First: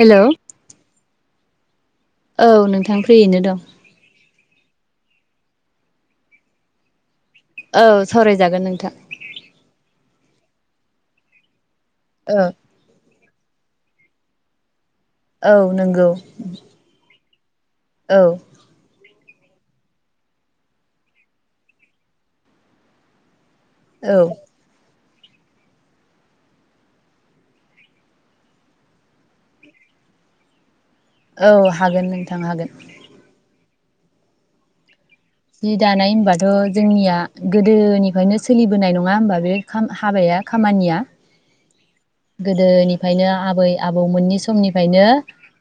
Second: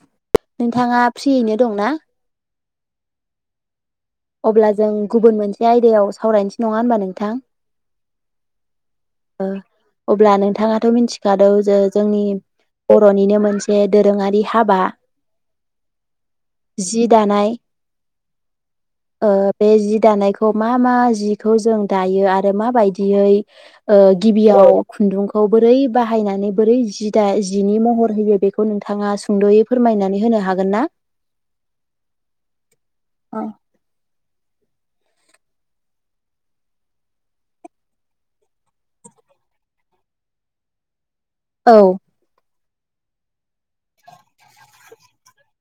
Hello औ नोंथाङा फ्रियैनो दंना? [unintelligible] फ्रियैनो दं। अब्ला जों गुबुन मोनसे आयदायाव सावरायनोसै नङा होनबा नोंथां? औ सावरायजागोन नोंथां। अब्ला नोंथाङाथ मिथिखादौ जे जोंनि औ [unintelligible] बर'निनो मोनसे दोरोङारि हाबा। औ नंगौ। जि दानाय औ ओ बे जि दानायखौ मा मा जिखौ जों दायो आरो माबायदियै ओ औ गिबियाव खुन्दुंखौ बोरै बाहायनानै बोरै जि दा जिनि महर होयो बेखौ नोंथाङा सुंदयै फोरमायनानै होनो हागोन ना? औ हागोन नोंथां हागोन। औ जि दानाय होनबाथ जोंनिया गोदोनिफ्रायनो सोलिबोनाय नङा होमबा बे खाम हाबाया खामानिया? औ गोदोनिफ्रायनो आबै आबौ मोननि समनिफ्रायनो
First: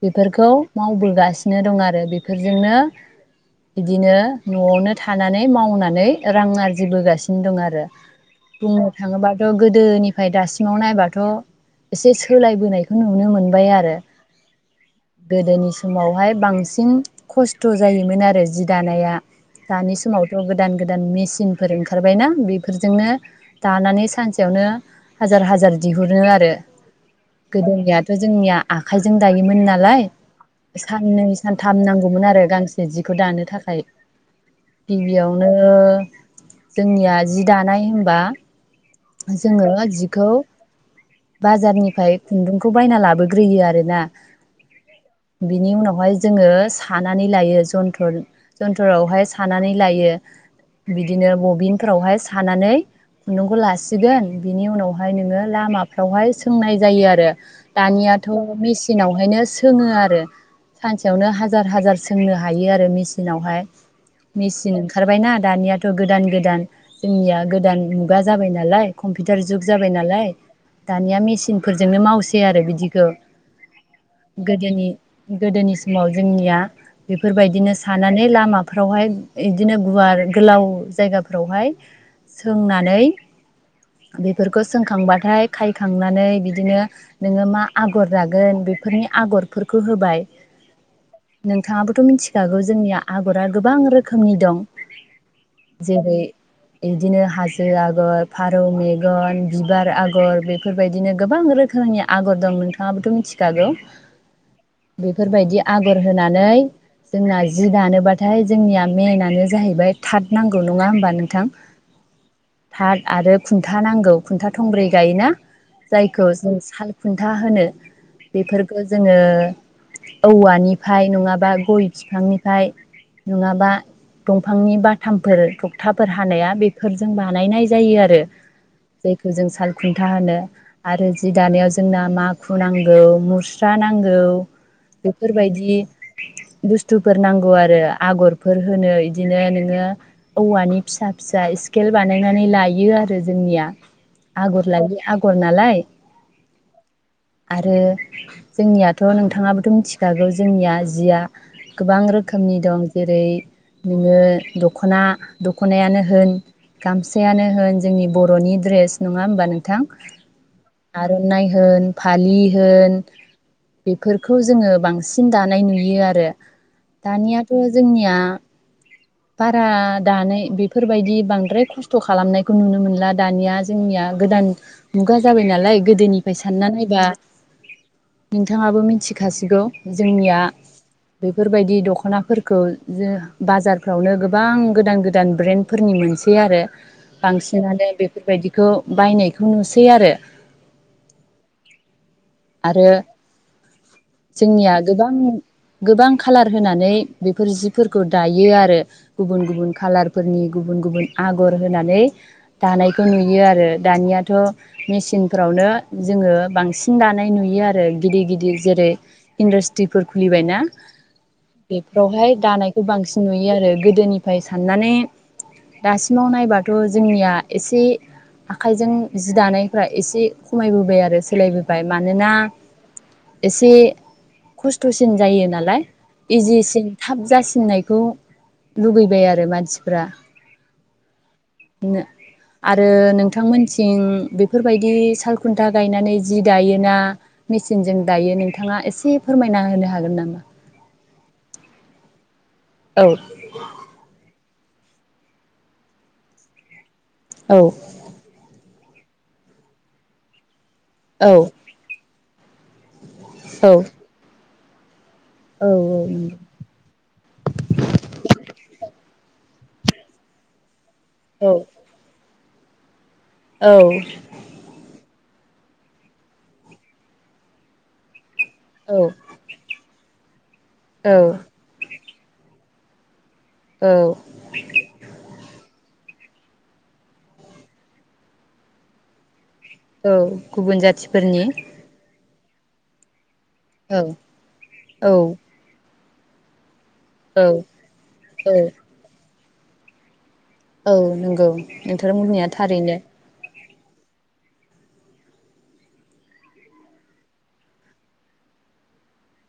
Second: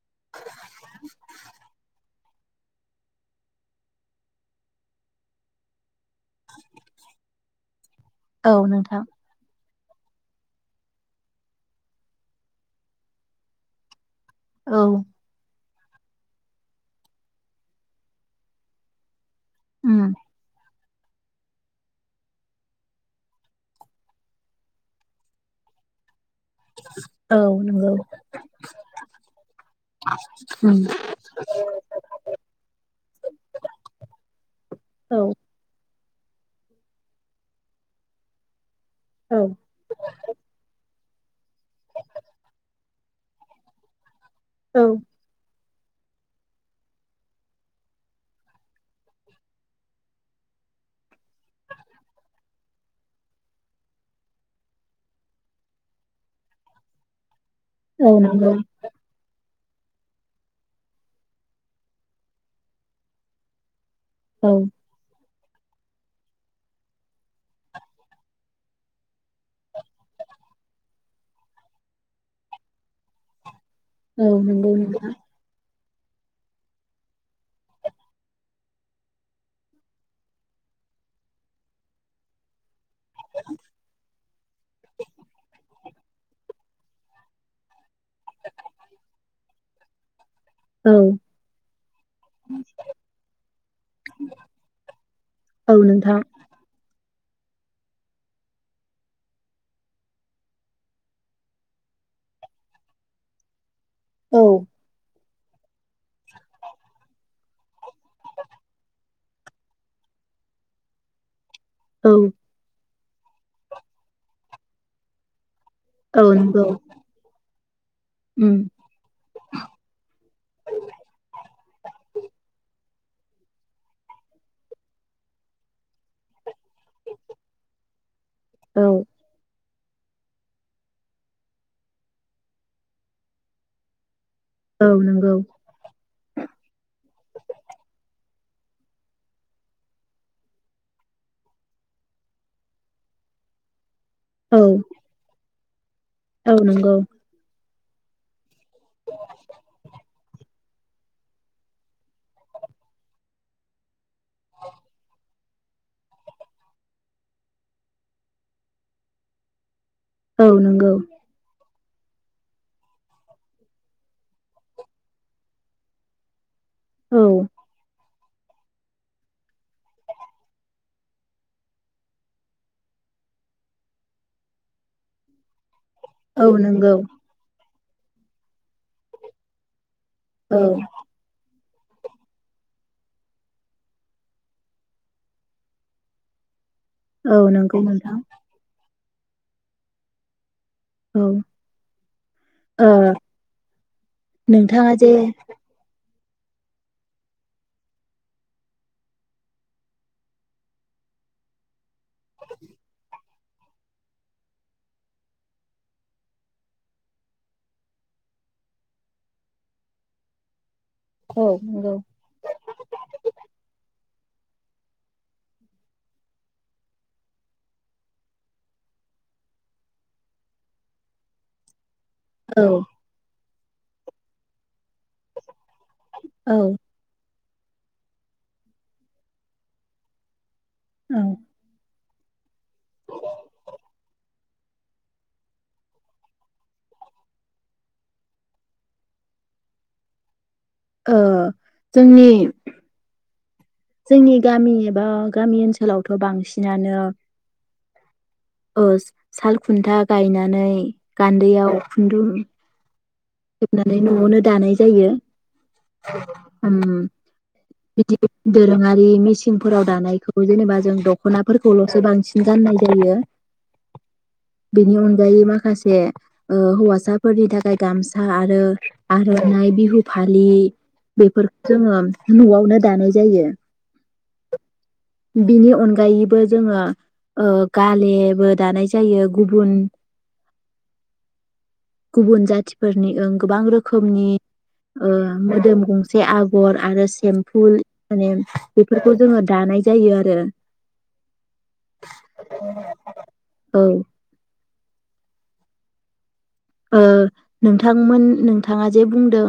बेफोरखौ मावबोगासिनो दं आ रो बेफोरजोंनो बिदिनो नआवनो थानानै मावनानै रां आरजिबोगासिनो दं आरो। औ बुंनो नोंथां थाङोबाथ गोदोनिफ्राय दासिमाव नायबाथ एसे सोलायबोनायखौ नुनो मोनबाय आरो। औ गोदोनि समावहाय बांसिन खस्थ जायोमोन आरो जि दानाया। दानि उम समावथ गोदान गोदान मेचिनफोर ओंखारबायना बेफोरजोंनो दानानै सानसेयावनो हाजार हाजार दिहुनो आ रो औ नंगौ गोदोनियाथ जोंनिया आखाइजों दायोमोन नालाय उम साननै सानथाम नांगौमोन आरो गांसे जिखौ दानो थाखाय औ गिबियावनो जोंनिया जि दानाय होनबा औ जोङो जिखौ बाजारनिफ्राय खुन्दुंखौ बायना लाबोग्रोयो आरोना औ बिनि उनावहाय जोङो सानानै लायो जन्थ जन्थरावहाय सानानै लायो बिदिनो बबिनफ्रावहाय सानानै खुन्दुंखौ ला सिगोन बिनि उनावहाय नोङो लामाफ्रावहाय सोंनाय जायो आरो। औ दानियाथ' नंगौ मेसिनावहायनो सो सोङो आरो सानसेयावनो हाजार हाजार सोंनो हायो आरो मेसिनावहाय। औ मेसिन ओंखारबायना दानियाथ' गोदान गोदान जोंनिया गोदान मुगा जाबायना नालाय कम्पिउटार जुग जाबाय नालाय दानिया मेसिनफोरजोंनो मावसै आरो बिदिखौ। औ नंगौ गोदोनि नोंथां गोदोनि समाव जोंनिया बेफोरबायदिनो सानानै लामाफ्रावहाय इदिनो गुवार गोलाव जायगाफ्रावहाय सोंनानै बेफोरखौ सोंखांबाथाय खाय खांनानै बिदिनो नोङो मा आगर जागोन बेफोरनि आगरफोरखौ होबाय। औ नोंथाङाबोथ' मिथिखागौ जोंनिया आगरा गोबां रोखोमनि दं। औ नोंथां जेरै बिदिनो हाजो आगर फारौ मेगन, बिबार आगर बेफोरबायदिनो गोबां रोखोमनि आगर दं नोंथाङाबोथ' मिथिखागौ। औ। बेफोरबायदि आगर होनानै जोंना जि दानोबाथाय जोंनिया मेइनानो जाहैबाय थाट नांगौ नङा होमबा नोंथां? औ। टाद आरो खुन्था नांगौ खुन्था थंब्रै गायोना औ जायखौ जों नंगौ साल खुन्था होनो उम बेफोरखौ जोङो औवानिफ्राय नङाबा गय बिफांनिफ्राय नङाबा दंफांनि बाथामफोर थखथाफोर हानाया बेफोरजों बानाय जायो आरो औ जायखौ जों साल खुन्था होनो आरो जि दानायाव जोंना माखु नांगौ मुस्रा नांगौ। औ नंगौ बेफोरबायदि बुस्थुफोर नांगौ आरो आगर फोर होनो इदिनो नोङो औवानि फिसा फिसा इस्केल बानायना लायो आरो जोंनिया औ आगर लायै आगर नालाय औ नंगौ। आरो जोंनियाथ' नोंथाङाबोथ' मिथिखागौ जोंनिया जिया गोबां रोखोमनि दं। जेरै नोङो दख'ना दख'नायानो होन गामसा मसायानो होन जोंनि बर'नि ड्रेस नङा होमबा नोंथां? औ नंगौ आर'नाय होन फालि होन बेफोरखौ जोङो बांसिन दानाय नुयो आरो। औ दानियाथ' जोंनिया बारा दानै बेफोरबायदि बांद्राय खस्थ स्थ खालामनायखौ नुनो मोनला दानिया जोंनिया गोदान मुगा जाबाय नालाय गोदोनिफ्राय औ सानना नंगौ नायबा नोंथाङाबो मिथिखासिगौ जोंनिया औ बेफोर बायदि दखनाफोरखौ जों बाजारफ्रावनो गोबां गोदान गोदान ब्रेन्डफोरनि मोनसै आरो औ नंगौ बांसिनानो नोंथां बेफोरबायदिखौ बायनायखौ नुसै आरो औ आरो ओ जोंनिया नोंथाङा जे गोबां गोबां खालार होनानै बेफोर जिफोरखौ दायो आरो गुबुन गुबुन कालार फोरनि गुबुन गुबुन आगर होनानै दानायखौ नुयो आर आरो दानियाथ मेसिनफ्रावनो जोङो बांसिन दानाय नुयो आरो गिदिर गिदिर जेरै इन्दास्ट्रिफोर खुलिबायना? औ नंगौ बेफोरावहाय दानायखौ बांसिन नुयो आरो गोदोनि फाय साननानै दासि सिमाव नायबाथ जोंनिया एसे आखाइजों जि दानायफ्रा एसे खमायबोबाय आरो सोलायबोबाय। मानोना औ एसे खस्थसिन जायो नालाय। औ इजिसिन थाब जासि फिनायखौ लुबैबाय आरो मानसिफ्रा औ नो आरो नोंथांमोनथिं बेफोरबायदि सालखुन्था गायनानै जि दायोना मेचिनजों दायो नोंथाङा एसे फोरमायना होनो हागोन नामा? ओ जोंनि औ जोंनि गामि एबा गामि ओनसोलावथ बांसिनानो औ ओस साल खुन्था गायनानै औ गान्दैयाव खुन्दुं [unintelligible] नानै नआवनो दानाय जायो। औ नंगौ उम बिदि दोरोङारि मेसिंफोराव दानायखौ जेनेबा जों औ दखनाफोरखौलसो बांसिन गाननाय जायो। औ गायै माखासे ओ हौवासाफोरनि थाखाय गामस सा आरो औ आरनाइ बिहु फालि औ बेफोर जोङो नआवनो दानाय जायो औ बिनि अन गायैबो जोङो ओ गालेबो दानाय जायो गुबुन औ गुबुन जाथिफोरनि गुबुन जाथिफोरनि ओं गोबां औ रोखोमनि औ ओ मोदोम गं जे आगर आरो औ सेम्फुल माने बेफोरखौ जोङो दानाय जायो आरो औ नंगौ नोंथांर बुंनाया थारैनो औ ओ नोंथांमोन नोंथाङा जे बुं दों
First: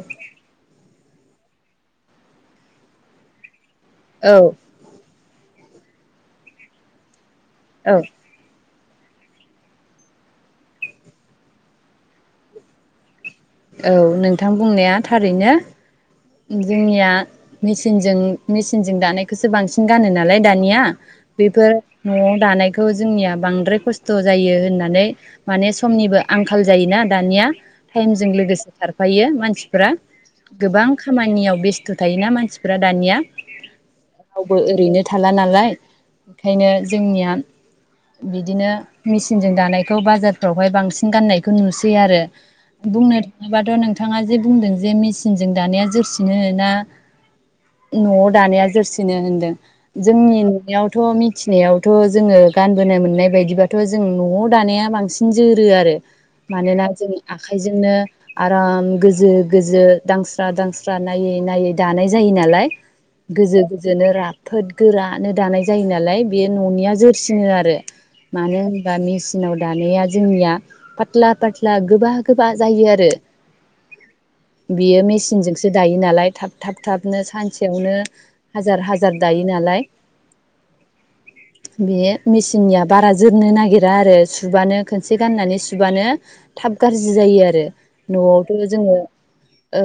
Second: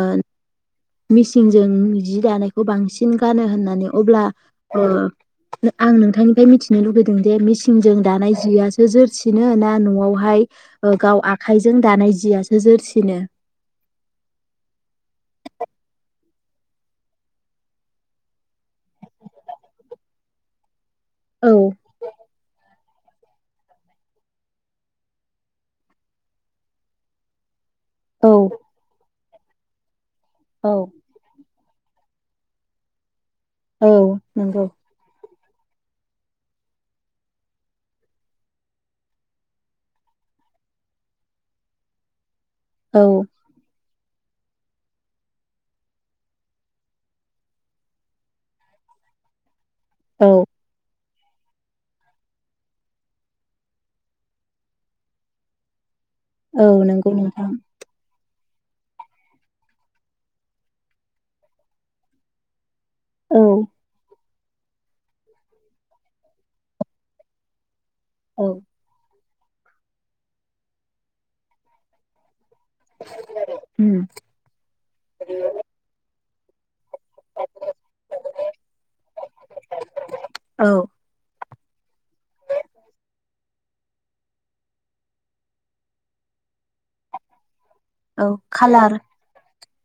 ओ मिसिनजों जि दानायखौ बांसिन गानो होननानै अब्ला औ ओ आं नोंथांनिफ्राय मिथिनो लुबैदों बे मेसिनजों औ दानाय जिया जोरसिनो ना नआवहाय गाव आखाइजों दानाय जियासो जोरसिनो औ नोंथां बुंनाया थारैनो जोंनिया मेसिनजों मेसिनजों दानायखौसो बांसिन गानो नालाय दानिया औ बेफोर नआव दानाय बेखौ जोंनिया बांद्राय खस्थ जायो होननानै माने समनिबो आंखाल जायोना दानिया टाइमजों औ लोगोसे खारफायो मानसिफ्रा औ गोबां खामानियाव बेस्थ थायोना मानसिफोरा दानिया औ रावबो नंगौ ओरैनो थाला नाला नालाय ओंखायनो जोंनिया बिदिनो मेसिनजों दानायखौ बाजारफ्रावहाय बांसिन गाननायखौ नुसै आरो औ बुंनो थाङोबाथ नोंथां बिथाङा जे बुंदों जे मेसिनजों दानाया जोरसिनो ना नआव दानाया जोरसिनो होनदों जोंनि औ ननियाव थ मिथिनायावथ जोङो गानबोनो मोननाय बायदिबाथ जों नआव दानाया बांसिन जोरो आरो औ मानोना जों नंगौ नोंथां आखाइजोंनो आराम गोजो गोजो दांस्रा दांस्रा नायै नायै दानाय जायो नालाय। औ गोजो गोजोनो रा फोद गोरानो दानाय जायो नालाय बे ननिया जोरसिनो आरो। औ मानो होनबा मेसि नाव दानाया जोंनिया फाटला फाटला गोबा गोबा बा जायो आरो उम बियो मेसिनजों नालाय थाब थाब थाबनो सानसेयावनो हाजार हाजार दायो नालाय औ बियो मेसिननिया बारा जोरनो नागिरा आरो सुबानो खोनसे गाननानै सुबानो थाब गाज्रि जायो आरो औ नआवथ जोङो खालार औ।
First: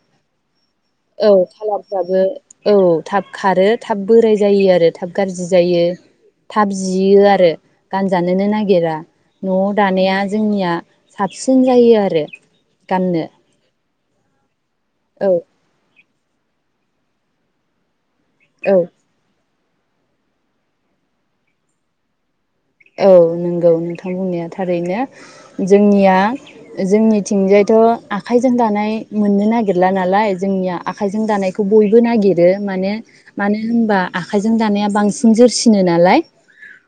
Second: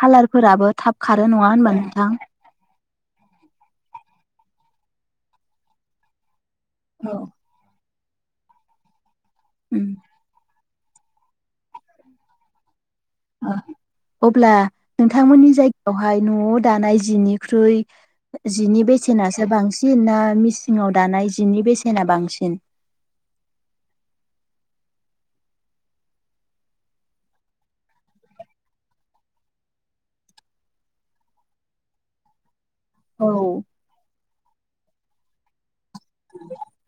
खालारफोराबो थाब खारो औ नङा होनबा नोंथां। खालारफ्राबो औ थाब खारो थाब बोराइ जायो आरो थाब गाज्रि जायो। थाब औ जियो आरो। गानजानो नो नागिरा। नआव उम दानाया जोंनिया साबसिन जायो आरो। गाननो औ अब्ला औ नोंथांमोननि जाय बेवहाय नआव दानाय जिनिख्रुइ औ जिनि बेसेना बांसिन ना मिसिनाव दानाय जिनि बेसेना बांसिन? औ नोंगौ नोंथां बुंनाया थारैनो जोंनिया जोंनिथिंजायथ आखाइजों दानाय मोननो नागिरला नालाय जोंनिया आखाइजों दानायखौ बयबो नागिरो माने औ मानो होनबा आखायजों दानाया बांसिन जोरसिनो ना नालाय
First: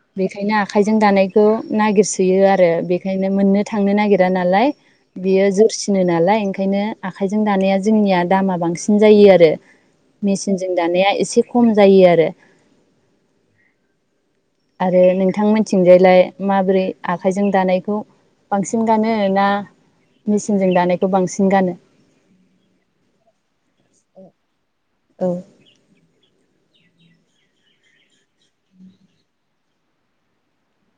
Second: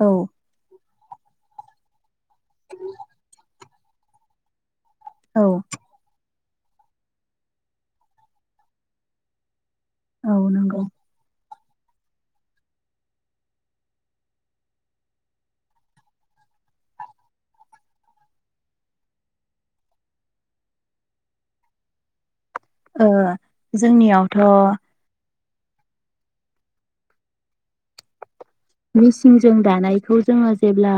औ बेखायनो जों दानायखौ नायगिरसोयो आरो बेखायनो। मोननो थांनो नागिरा नालाय। औ बियो जोरसिनो नालाय ओंखायनो आखाइजों दानाया जोंनिया दामा बांसिन जायो आरो। औ मेसिनजों नंगौ दानाया एसे खम जायो आरो। आरो नोंथां मोनथिंजायलाय माबोरै आखायजों दानायखौ बांसिन गानो ना मेचिनजों दानायखौ बांसिन गानो? ओ जोंनियावथ औ मेसिनजों दानायखौ जोङो जेब्ला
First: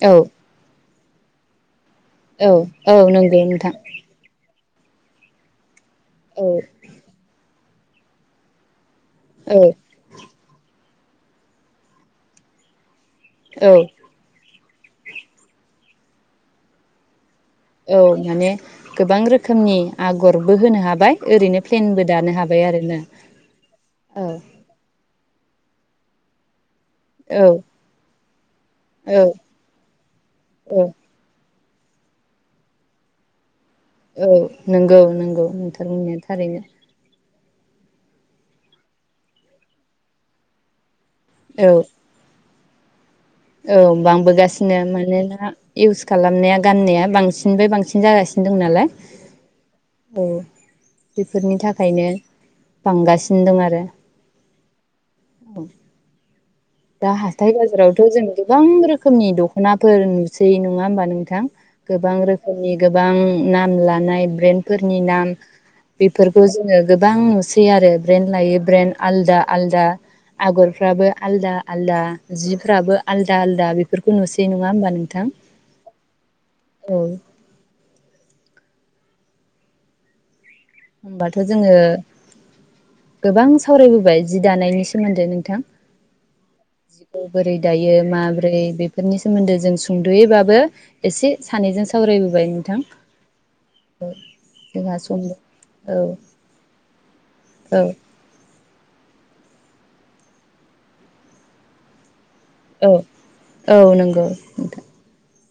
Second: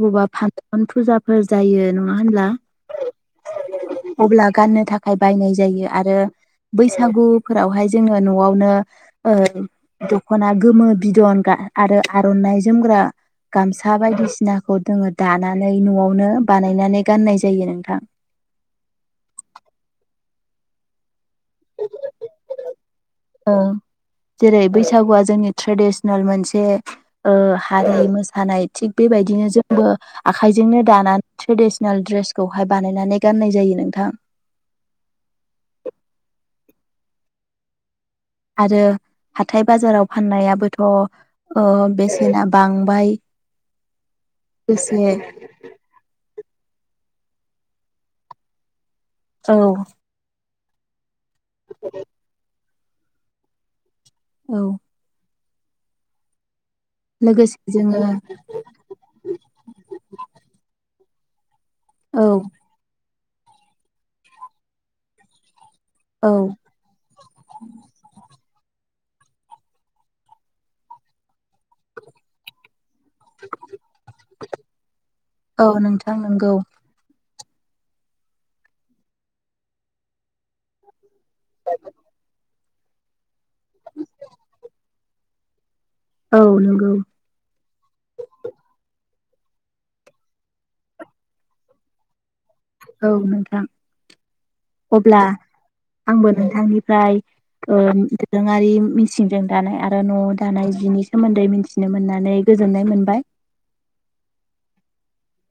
अबबा औ फानसन फुजाफोर जायो होनब्ला औ औ नंगौ नोंथां अब्ला गाननो थाखाय बायनाय जायो आरो औ बैसागु फोरावहाय जोङो नआवनो ओ औ दख'ना गोमो बिदनगा आरो आरनाइ जोमग्रा औ गामसा बायदिसिना जोङो दानानै नआवनो बानायनानै गाननाय जायो औ नोंथां माने गोबां रोखोमनि आग गरबो होनो हाबाय ओरैनो प्लेनबो दानो हाबाय आरोना ओ ओ जेरै बैसागुआ जोंनि ट्रेडिसनेल मोनसे ओ हारि मोसा हानाय थिग औ बेबायदिनो जोंबो औ आखाइजोंनो दानानै ट्रेडिसन नाल ड्रेसखौहाय बानायनानै गाननाय जायोनो औ नंगौ नंगौ नोंथां होननाया थारैनो आरो हाथाय बाजाराव फाननायाबोथ' ओ औ बेसेना बांबाय औ बांबोगासिनो लोगोसे मानोना इउस खालामनाया गाननाया बांसिननिफ्राय बांसिन जागासिनो दं नालाय। औ औ बेफोरनि थाखायनो बांगासिनो दं आरो औ औ दा हाथाय लोगोसे जोङो बाजारावथ जों गोबां रोखोमनि दखनाफोर नुसै नङा होमबा नों थां गोबां औ रोखोमनि गोबां नाम लानाय ब्रेन्डफोरनि नाम औ बेफोरखौ जोङो गोबां नुसै आरो ब्रेन्ड लायै ब्रेन्ड आलदा आलदा आगरफ्राबो आलदा आलदा जिफ्राबो आलदा आलदा बेफोरखौ नुसै नङा होमबा नोंथां औ नोंथां नंगौ औ होमबाथ जोङो गोबां सावरायबोबाय जि दानायनि सो खोनादो नोंथां औ नंगौ जिखौ बोरै दायो माबोरै बेफोरनि सो सोमोन्दो जों सुंदयैबाबो एसे सानैजों सावरायबोबाय नो औ नोंथां जोंहा अब्ला समबो औ आंबो नोंथांनि जाय [inaudible] ओ औ [inaudible] ङारि मिसिनजों दानाय आरो न दानाय जिनि सोमोन्दै मिथिनो मोननानै गोजोननाय औ मोनबाय। [inaudible] नोंथां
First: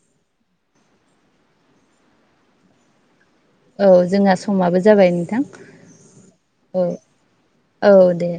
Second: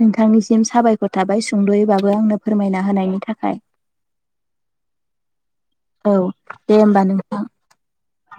नोंथांनिसिम साबायखर थाबाय सुंद यैबाबो आंनो फोरमायना होनायनि था औ जोंना समाबो जाबाय नोंथां औ दे ओ होमबा नोंथां औ दे